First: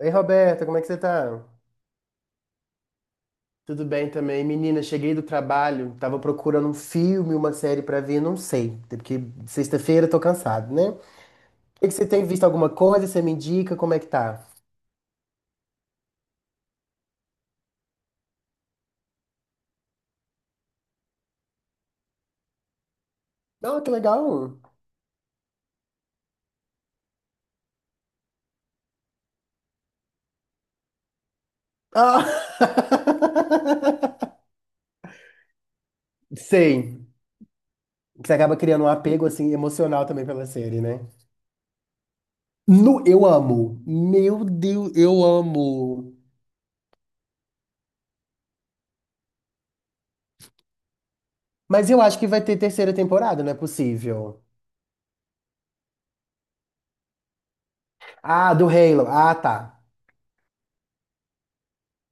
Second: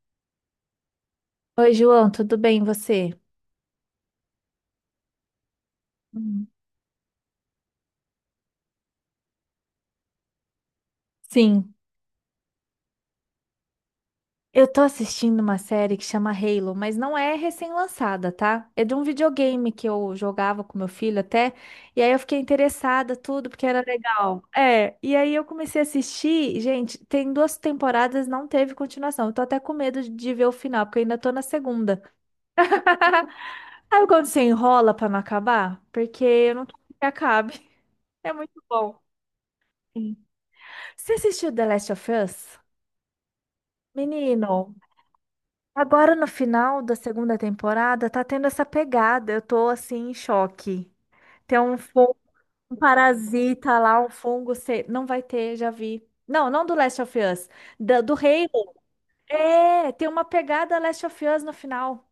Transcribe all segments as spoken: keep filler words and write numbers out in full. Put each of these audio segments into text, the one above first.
Ei, Roberta, como é que você tá? Oi, João, tudo bem, e você? Tudo bem também. Menina, cheguei do trabalho, tava Hum. procurando um filme, uma série pra ver, não sei, até porque sexta-feira eu tô cansado, né? O Sim, que que você tem visto alguma coisa? Você me indica como é que tá? eu tô assistindo uma série que chama Halo, mas não é recém-lançada, tá? É de um videogame que eu jogava com meu filho até, e aí eu fiquei interessada, tudo, porque Ah, era que legal. legal. É, e aí eu comecei a assistir, gente, tem duas temporadas, não teve continuação. Eu tô até com medo de de ver o final, porque eu ainda tô na segunda. Ah! Sabe quando você enrola pra não acabar? Porque eu não quero que Sei. acabe. Você É acaba muito criando um bom. apego assim emocional Sim. também pela série, né? Você assistiu The Last of Us? No, eu amo. Meu Menino. Deus, eu Agora amo. no final da segunda temporada tá tendo essa pegada. Eu tô assim em choque. Tem um Mas eu fungo, acho que vai ter um terceira temporada, não é parasita lá, um possível. fungo, sei- não vai ter, já vi. Não, não do Last of Us, da- do Ah, do Halo. Halo. Ah, tá. É, tem uma pegada Last of Us no final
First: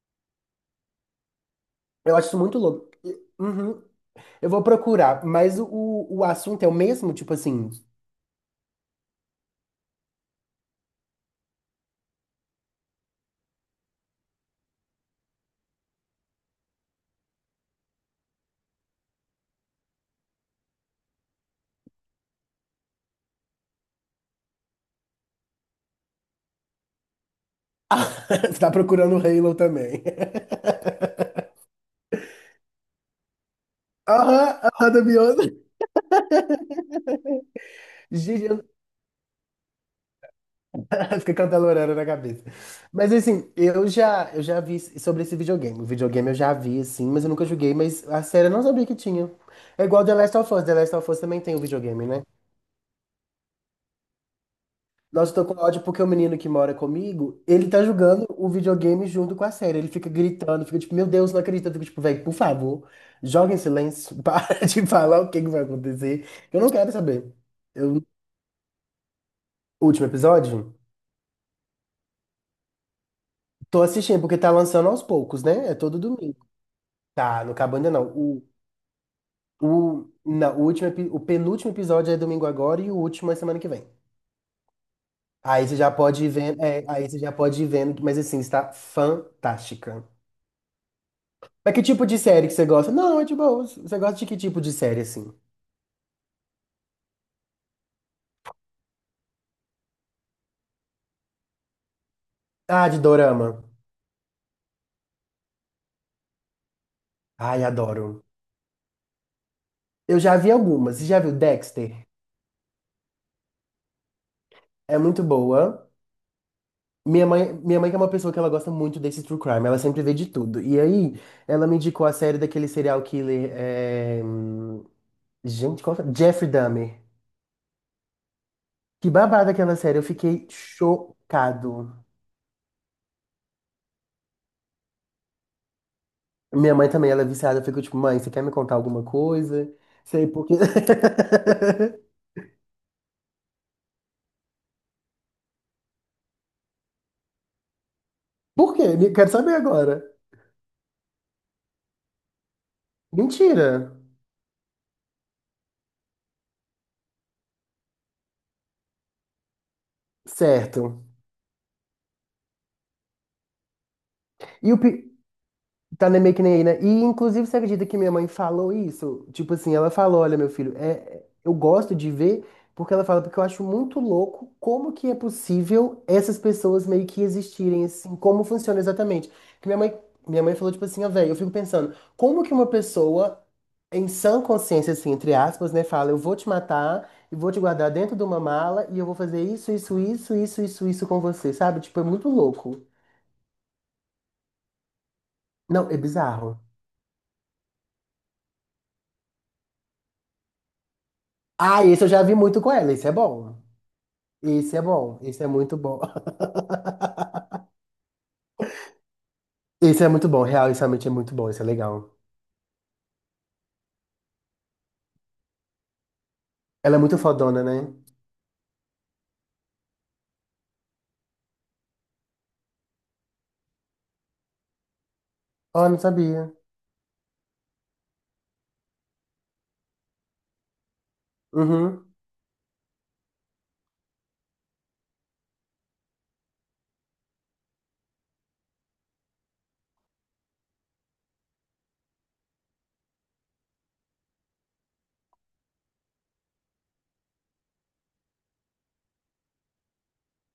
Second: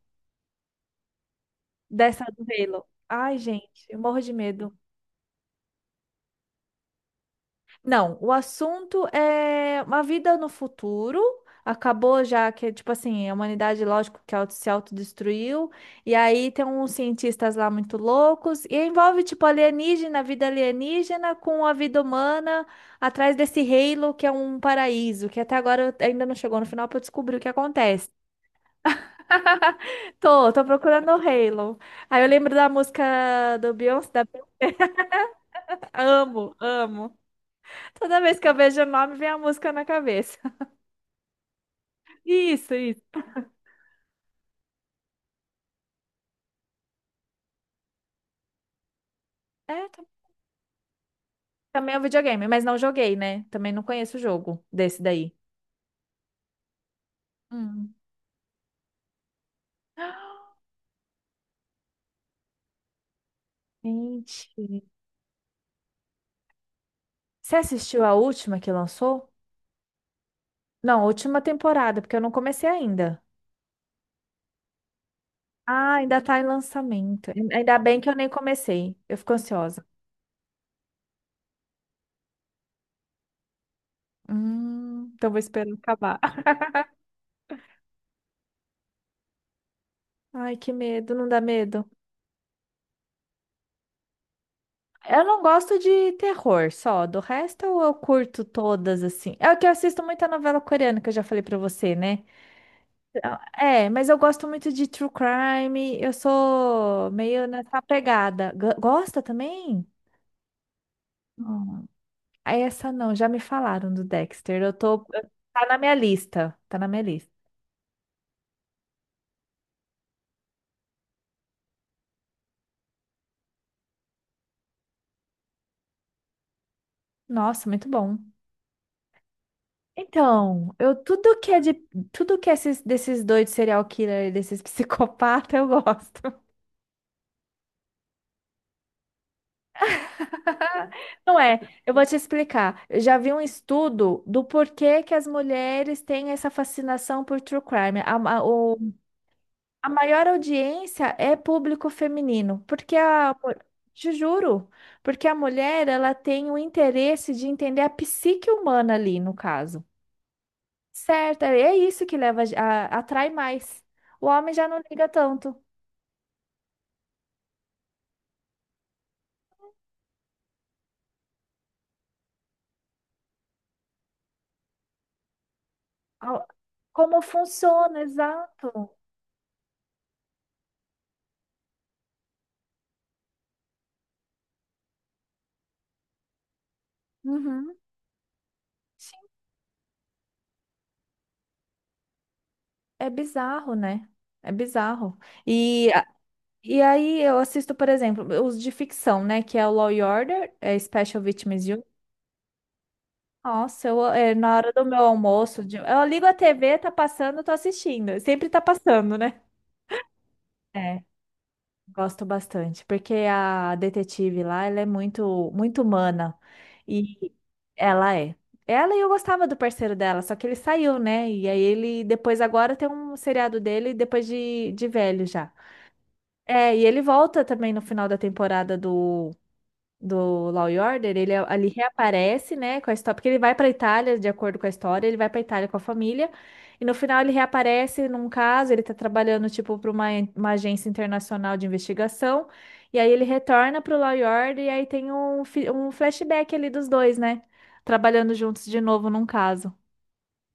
Eu dessa acho isso do muito Halo. louco. Ai, Uhum. gente, eu morro de Eu vou medo. procurar, mas o, o assunto é o mesmo? Tipo assim, Não, o assunto é uma vida no futuro. Acabou já que, tipo assim, a humanidade, lógico, que auto- se autodestruiu. E aí tem uns cientistas lá muito loucos. E envolve, tipo, alienígena, vida alienígena com a vida humana atrás desse Halo, que é um paraíso. Que até agora eu- ainda não chegou no final pra eu descobrir o que acontece. você tá procurando o Halo também. Tô, tô procurando o Halo. Aí eu lembro da música do Beyoncé, da Aham, aham, da Beyoncé. amo, amo. Toda vez Gente, que eu eu- vejo o nome, vem a música na cabeça. fica cantalorando na cabeça. Isso, isso. Mas assim, eu já, eu já vi sobre esse videogame. O videogame eu já vi, assim, mas eu nunca joguei, mas a série eu não sabia que tinha. É É, igual tam- The Last of Us. The Last of Us também tem o também é um videogame, né? videogame, mas não joguei, né? Também não conheço o jogo desse Nossa, daí. eu tô com ódio porque o menino que mora comigo, ele tá Hum. jogando o videogame junto com a série. Ele fica gritando, fica tipo, meu Deus, não acredito. Eu fico tipo, velho, por favor, joga em silêncio, Gente. para de falar o que que vai acontecer. Eu não quero saber. Você Eu, assistiu a última que lançou? último episódio, Não, a última temporada, porque eu não comecei ainda. tô assistindo porque tá lançando aos poucos, né? É Ah, todo ainda tá em domingo. lançamento. Tá, não acabou Ainda ainda bem não. que eu nem O, comecei. Eu fico ansiosa. o, na, o, último, epi- O penúltimo episódio é domingo agora e o último é semana que vem. Hum, então vou Aí esperar você já acabar. pode ir vendo, é, aí você já pode ir vendo, mas assim, está fantástica. Ai, que medo, não dá Mas que medo. tipo de série que você gosta? Não, é de boa. Você gosta de que tipo de série, Eu assim? não gosto de terror só. Do resto eu curto todas assim. É o que eu assisto muita novela coreana, que eu já falei pra você, né? Ah, de dorama. É, mas eu gosto muito de true crime. Eu sou meio Ai, nessa adoro. pegada. G- Gosta também? Eu já vi algumas. Você já viu Hum, Dexter? Ah, essa não, já me falaram do Dexter. Eu tô, É muito tá na boa. minha lista, tá na minha Minha lista. mãe, minha mãe que é uma pessoa que ela gosta muito desse true crime. Ela sempre vê de tudo. E aí, ela me indicou a série daquele serial killer, é, hum, gente, qual foi? Jeffrey Dahmer. Nossa, muito bom. Que babada aquela série. Eu fiquei Então, eu tudo que é de chocado. tudo que é esses, desses doidos serial killer, desses psicopatas, eu gosto. Minha mãe também, ela é viciada. Eu fico tipo, mãe, você quer me contar alguma coisa? Sei porque. Não é, eu vou te explicar. Eu já vi um estudo do porquê que as mulheres têm essa fascinação por true crime. A, a- Por o quê? Me- Quero saber A agora. maior audiência é público feminino, porque a, Mentira. te juro, porque a mulher ela tem o interesse de entender a psique humana ali, no caso. Certo. Certo, é isso que leva a, a- atrai mais. O homem já E o não liga pi... tanto. Tá nem- meio que nem aí, né? E inclusive você acredita que minha mãe falou isso? Tipo assim, ela falou, olha, meu filho, é, é- eu gosto de ver, porque ela fala, porque eu acho muito louco como que é possível essas ao- pessoas meio Como que existirem, funciona, assim, como funciona exato. exatamente. Que minha mãe, minha mãe falou, tipo assim, ó, velho, eu fico pensando, como que uma pessoa, em sã consciência, assim, entre aspas, né, fala, eu vou te matar e vou te Uhum. guardar dentro de uma mala e eu vou Sim, fazer isso, isso, isso, isso, isso, isso com você, sabe? Tipo, é muito louco. é bizarro, né? É bizarro. Não, E, é a- bizarro. e aí eu assisto, por exemplo, os de ficção, né? Que é o Law e Order, é Special Victims. Ah, esse eu já vi muito com ela. Esse é bom. Nossa, eu, é, na hora Esse é do meu bom. Esse é almoço, de- muito bom. eu ligo a T V, tá passando, tô assistindo. Sempre tá passando, né? Esse é muito bom. Real, isso É, realmente é muito bom. Esse é legal. gosto bastante, porque a detetive lá, ela é muito, muito humana. Ela é muito E fodona, né? ela é. Ela e eu gostava do parceiro dela, só que ele saiu, né? E aí ele, depois agora tem um seriado dele, depois de, de velho já. Oh, não sabia. É, e ele volta também no final da temporada do do Law e Order, ele a- ali Uhum. reaparece, né, com a história, porque ele vai para Itália, de acordo com a história, ele vai para Itália com a família, e no final ele reaparece num caso, ele tá trabalhando tipo para uma, uma agência internacional de investigação, e aí ele retorna pro Law e Order e aí tem um, fi- um flashback ali dos dois, né, trabalhando juntos de novo num caso.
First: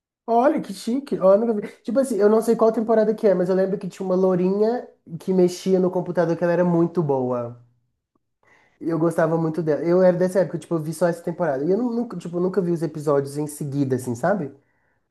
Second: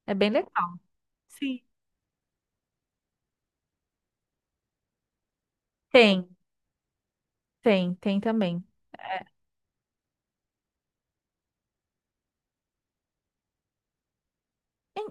É bem Olha, que legal. chique. Oh, nunca Sim. vi. Tipo assim, eu não sei qual temporada que é, mas eu lembro que tinha uma lourinha que mexia no Tem, computador que ela era muito boa. tem, tem também. Eu É. gostava muito dela. Eu era dessa época, tipo, eu vi só essa temporada. E eu nu- nunca, tipo, nunca vi os episódios em seguida, assim, sabe?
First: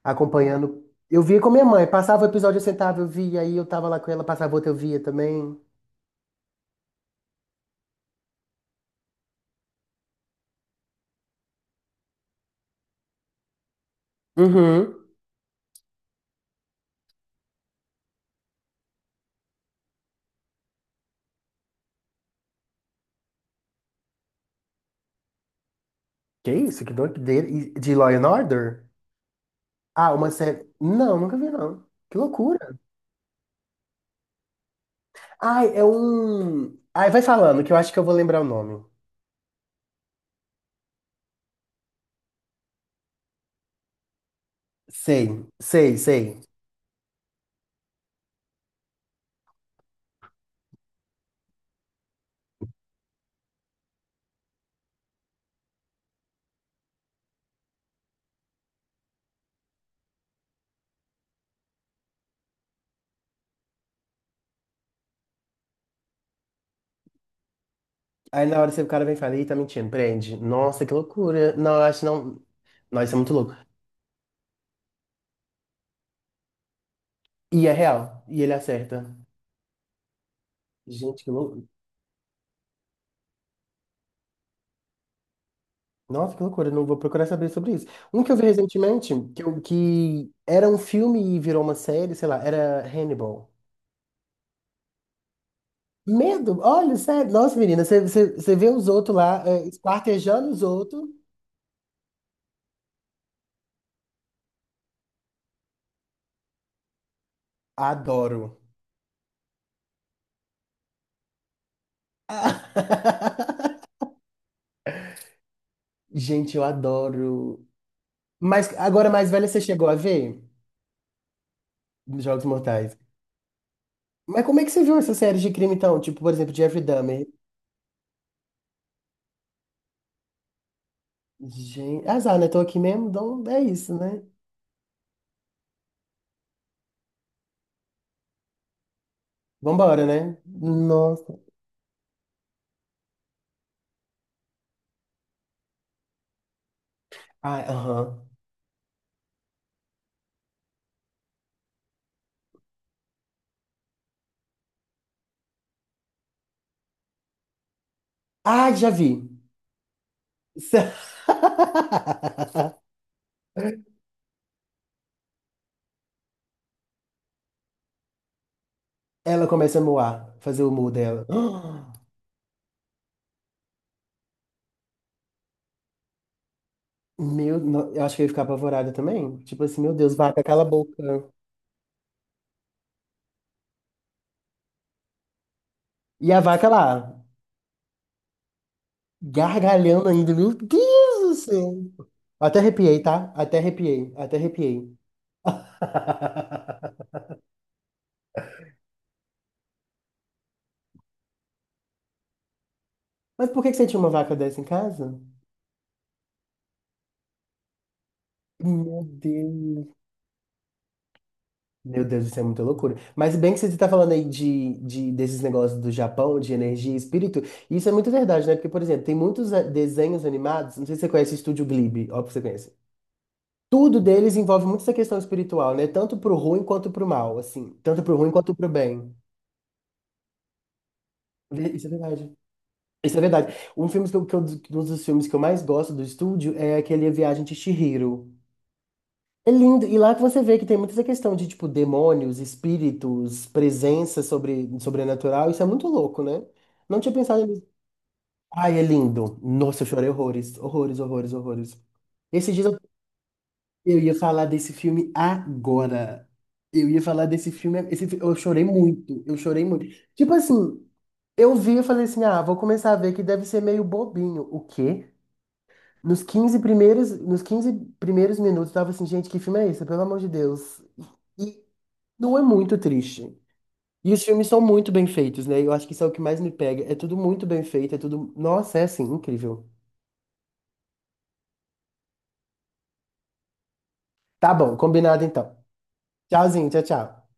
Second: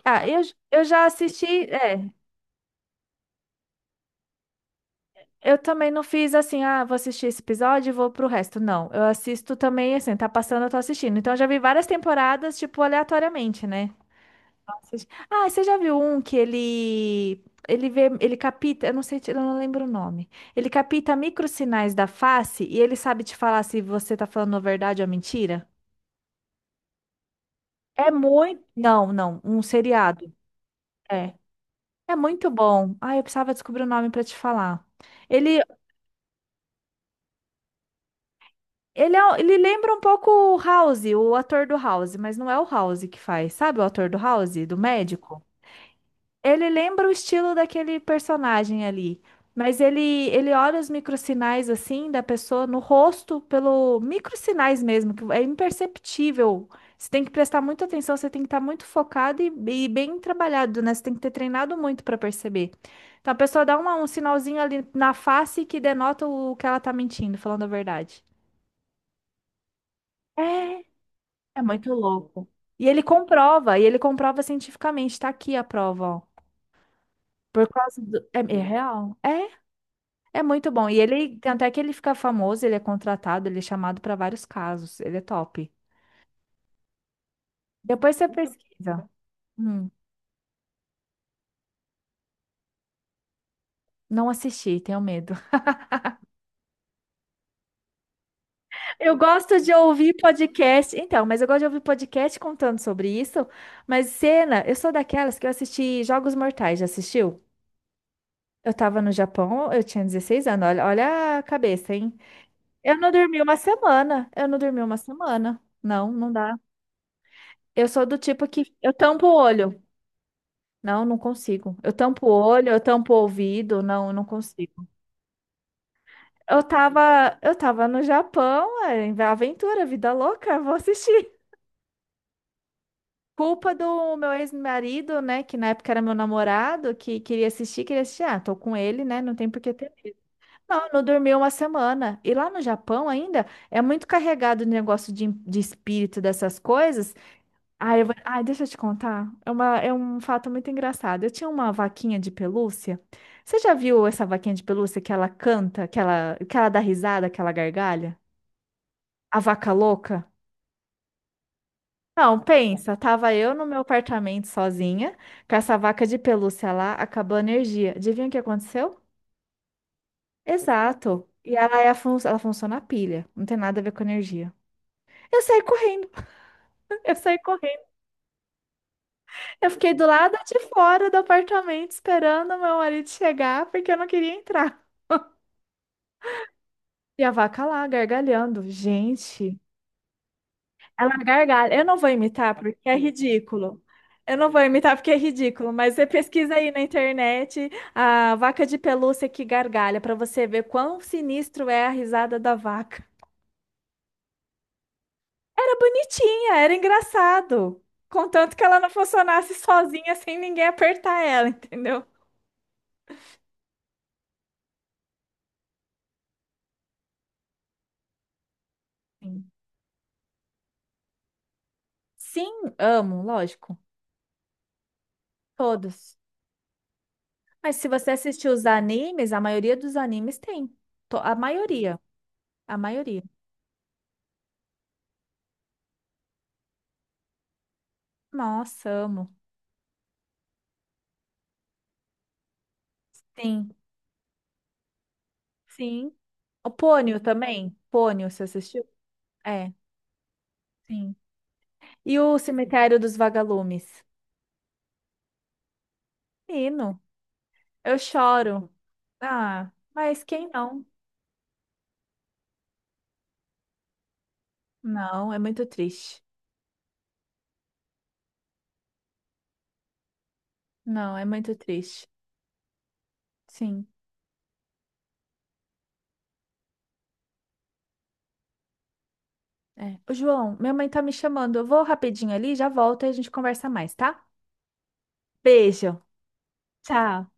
Ah, eu, eu Acompanhando. já Eu via assisti, com minha mãe. é. Passava o episódio, eu sentava, eu via. Aí eu tava lá com ela, passava outro, eu via Eu também. também não fiz assim, ah, vou assistir esse episódio e vou pro resto. Não, eu assisto também, assim, tá passando, eu tô assistindo. Então, eu já vi várias temporadas, tipo, aleatoriamente, né? Uhum. Assisti- Ah, você já viu um que ele Ele vê, ele capta, eu não sei, eu não lembro o nome. Ele capta microsinais da face e ele sabe te falar se você tá falando a verdade ou a mentira? Que isso? Que doideira. E De Law É and muito... Order? não, não, um Ah, uma seriado. série. Não, É. nunca vi, não. É Que muito loucura. bom. Ah, eu precisava descobrir o nome pra te falar. Ele Ai, é um. Ai, vai falando, que eu acho que eu vou lembrar o nome. Ele, é, ele lembra um pouco o House, o ator do House, mas não é o House que faz. Sabe o ator do House, do médico? Sei, sei, sei. Ele lembra o estilo daquele personagem ali. Mas ele, ele olha os microsinais assim da pessoa no rosto, pelo microsinais mesmo, que é imperceptível. Você tem que prestar muita atenção, você tem que estar muito focado e, e bem trabalhado, né? Você tem que ter treinado muito para perceber. Então a pessoa dá uma- um sinalzinho ali na face que denota o que ela tá mentindo, falando a verdade. Aí na hora você, o cara vem e fala, ih, tá mentindo, prende. É, Nossa, que loucura. é Não, eu muito acho que não. louco. E ele Nossa, isso é muito louco. comprova, e ele comprova cientificamente, tá aqui a prova, ó. E Por é causa real. do... é, E ele é acerta. real. É, é muito bom. E Gente, que ele, tem louco. até que ele fica famoso, ele é contratado, ele é chamado para vários casos. Ele é top. Nossa, que loucura. Não vou procurar saber sobre isso. Depois Um você que eu vi pesquisa. recentemente, que, eu- Hum, que era um filme e virou uma série, sei lá, era Hannibal. não assisti, tenho medo. Medo? Olha, sério. Nossa, menina, você, você, você vê os outros Eu lá, gosto é, de ouvir esquartejando os podcast. outros. Então, mas eu gosto de ouvir podcast contando sobre isso. Mas cena, eu sou daquelas que eu assisti Jogos Mortais, já assistiu? Adoro. Eu tava no Japão, eu tinha dezesseis anos. Olha, olha a cabeça, hein? Eu não dormi uma semana. Eu não dormi uma semana. Não, não dá. Gente, eu adoro. Eu sou do tipo Mas que eu agora, tampo mais o velha, você olho. chegou a ver Não, não consigo. Eu tampo o Jogos olho, eu Mortais? tampo o ouvido. Não, não Mas como é que você consigo. viu essas séries de crime, então? Tipo, por exemplo, Eu Jeffrey Dahmer. tava, eu tava no Japão, é, em aventura, vida louca, vou assistir. Gente, azar, né? Tô aqui mesmo, então é Culpa isso, do né? meu ex-marido, né, que na época era meu namorado, que queria assistir, queria assistir. Ah, tô com ele, né, não tem por que ter. Vambora, né? Não, não dormi Nossa. uma semana. E lá no Japão ainda é muito carregado o negócio de, de espírito dessas coisas. Ah, Ah, eu vou... aham. ah, deixa eu te contar. É uma... é um fato muito engraçado. Eu tinha uma vaquinha de pelúcia. Você já viu essa vaquinha de pelúcia que ela canta, que ela, que ela dá risada, que ela gargalha? Ah, já vi. A vaca louca? Não, pensa, tava eu no meu apartamento sozinha, com essa vaca de pelúcia lá, acabou a energia. Adivinha o que aconteceu? Ela começa a moar, fazer o mu dela. Exato. E ela, é a fun... ela funciona a pilha, não tem nada a ver com energia. Eu saí correndo, eu saí Meu, correndo. no- eu acho que eu ia ficar apavorada também. Tipo Eu assim, fiquei meu do Deus, lado vaca, de cala a fora do boca. apartamento esperando o meu marido chegar porque eu não queria entrar. E a vaca lá, E a vaca lá gargalhando. Gente, gargalhando ainda, meu ela Deus do gargalha. céu. Eu não vou imitar Até porque é arrepiei, tá? Até ridículo. arrepiei, Eu até não vou arrepiei. imitar porque é ridículo, mas você pesquisa aí na internet a vaca de pelúcia que gargalha para você ver quão sinistro é a risada da vaca. Mas por que que você tinha uma vaca dessa em casa? Era bonitinha, era engraçado. Contanto que ela não Meu funcionasse Deus. sozinha sem ninguém apertar ela, entendeu? Meu Deus, isso é muita loucura. Mas bem que você está falando aí de, de- desses negócios do Japão, de energia e espírito, isso é muito verdade, né? Porque, por exemplo, tem Sim, muitos eh, desenhos animados, não sei se você conhece o Estúdio Ghibli, óbvio que você sim, conhece. amo, lógico. Tudo deles envolve muito essa questão espiritual, né? Tanto Todos. pro ruim quanto pro mal, assim. Mas se Tanto você pro ruim assistir quanto os pro bem. animes, a maioria dos animes tem. To- A Isso é maioria. verdade. A Isso é maioria. verdade. Um filme que eu, que eu- um dos filmes que eu mais gosto do estúdio é aquele A Viagem de Chihiro. Nossa, amo. É lindo. E lá que você vê que tem muita essa questão de, tipo, demônios, espíritos, Sim, presença sobre, sobrenatural. Isso é muito sim. louco, né? O Não tinha Pônio pensado nisso. também. Pônio, você Ai, é assistiu? lindo. É, Nossa, eu chorei horrores. Horrores, sim. horrores, horrores. E o Esses dias Cemitério dos Eu Vagalumes? ia falar desse filme agora. Eu ia Menino, falar desse filme. eu Esse, fi- eu chorei choro. muito. Eu chorei Ah, muito. mas Tipo quem assim, não? eu vi e falei assim: ah, vou começar a ver que deve ser meio bobinho. O quê? Não, é muito triste. Nos quinze primeiros, nos quinze primeiros minutos, eu tava assim: gente, que filme é esse? Pelo amor de Deus. Não, é muito E triste. não é muito triste. Sim, E os filmes são muito bem feitos, né? Eu acho que isso é o que mais me pega. É tudo muito bem feito, é tudo. Nossa, é assim, incrível. é. Ô, João, minha mãe tá me chamando. Eu vou rapidinho ali, já volto e a gente conversa mais, tá? Tá bom, combinado então. Beijo. Tchauzinho, tchau, tchau. Tchau.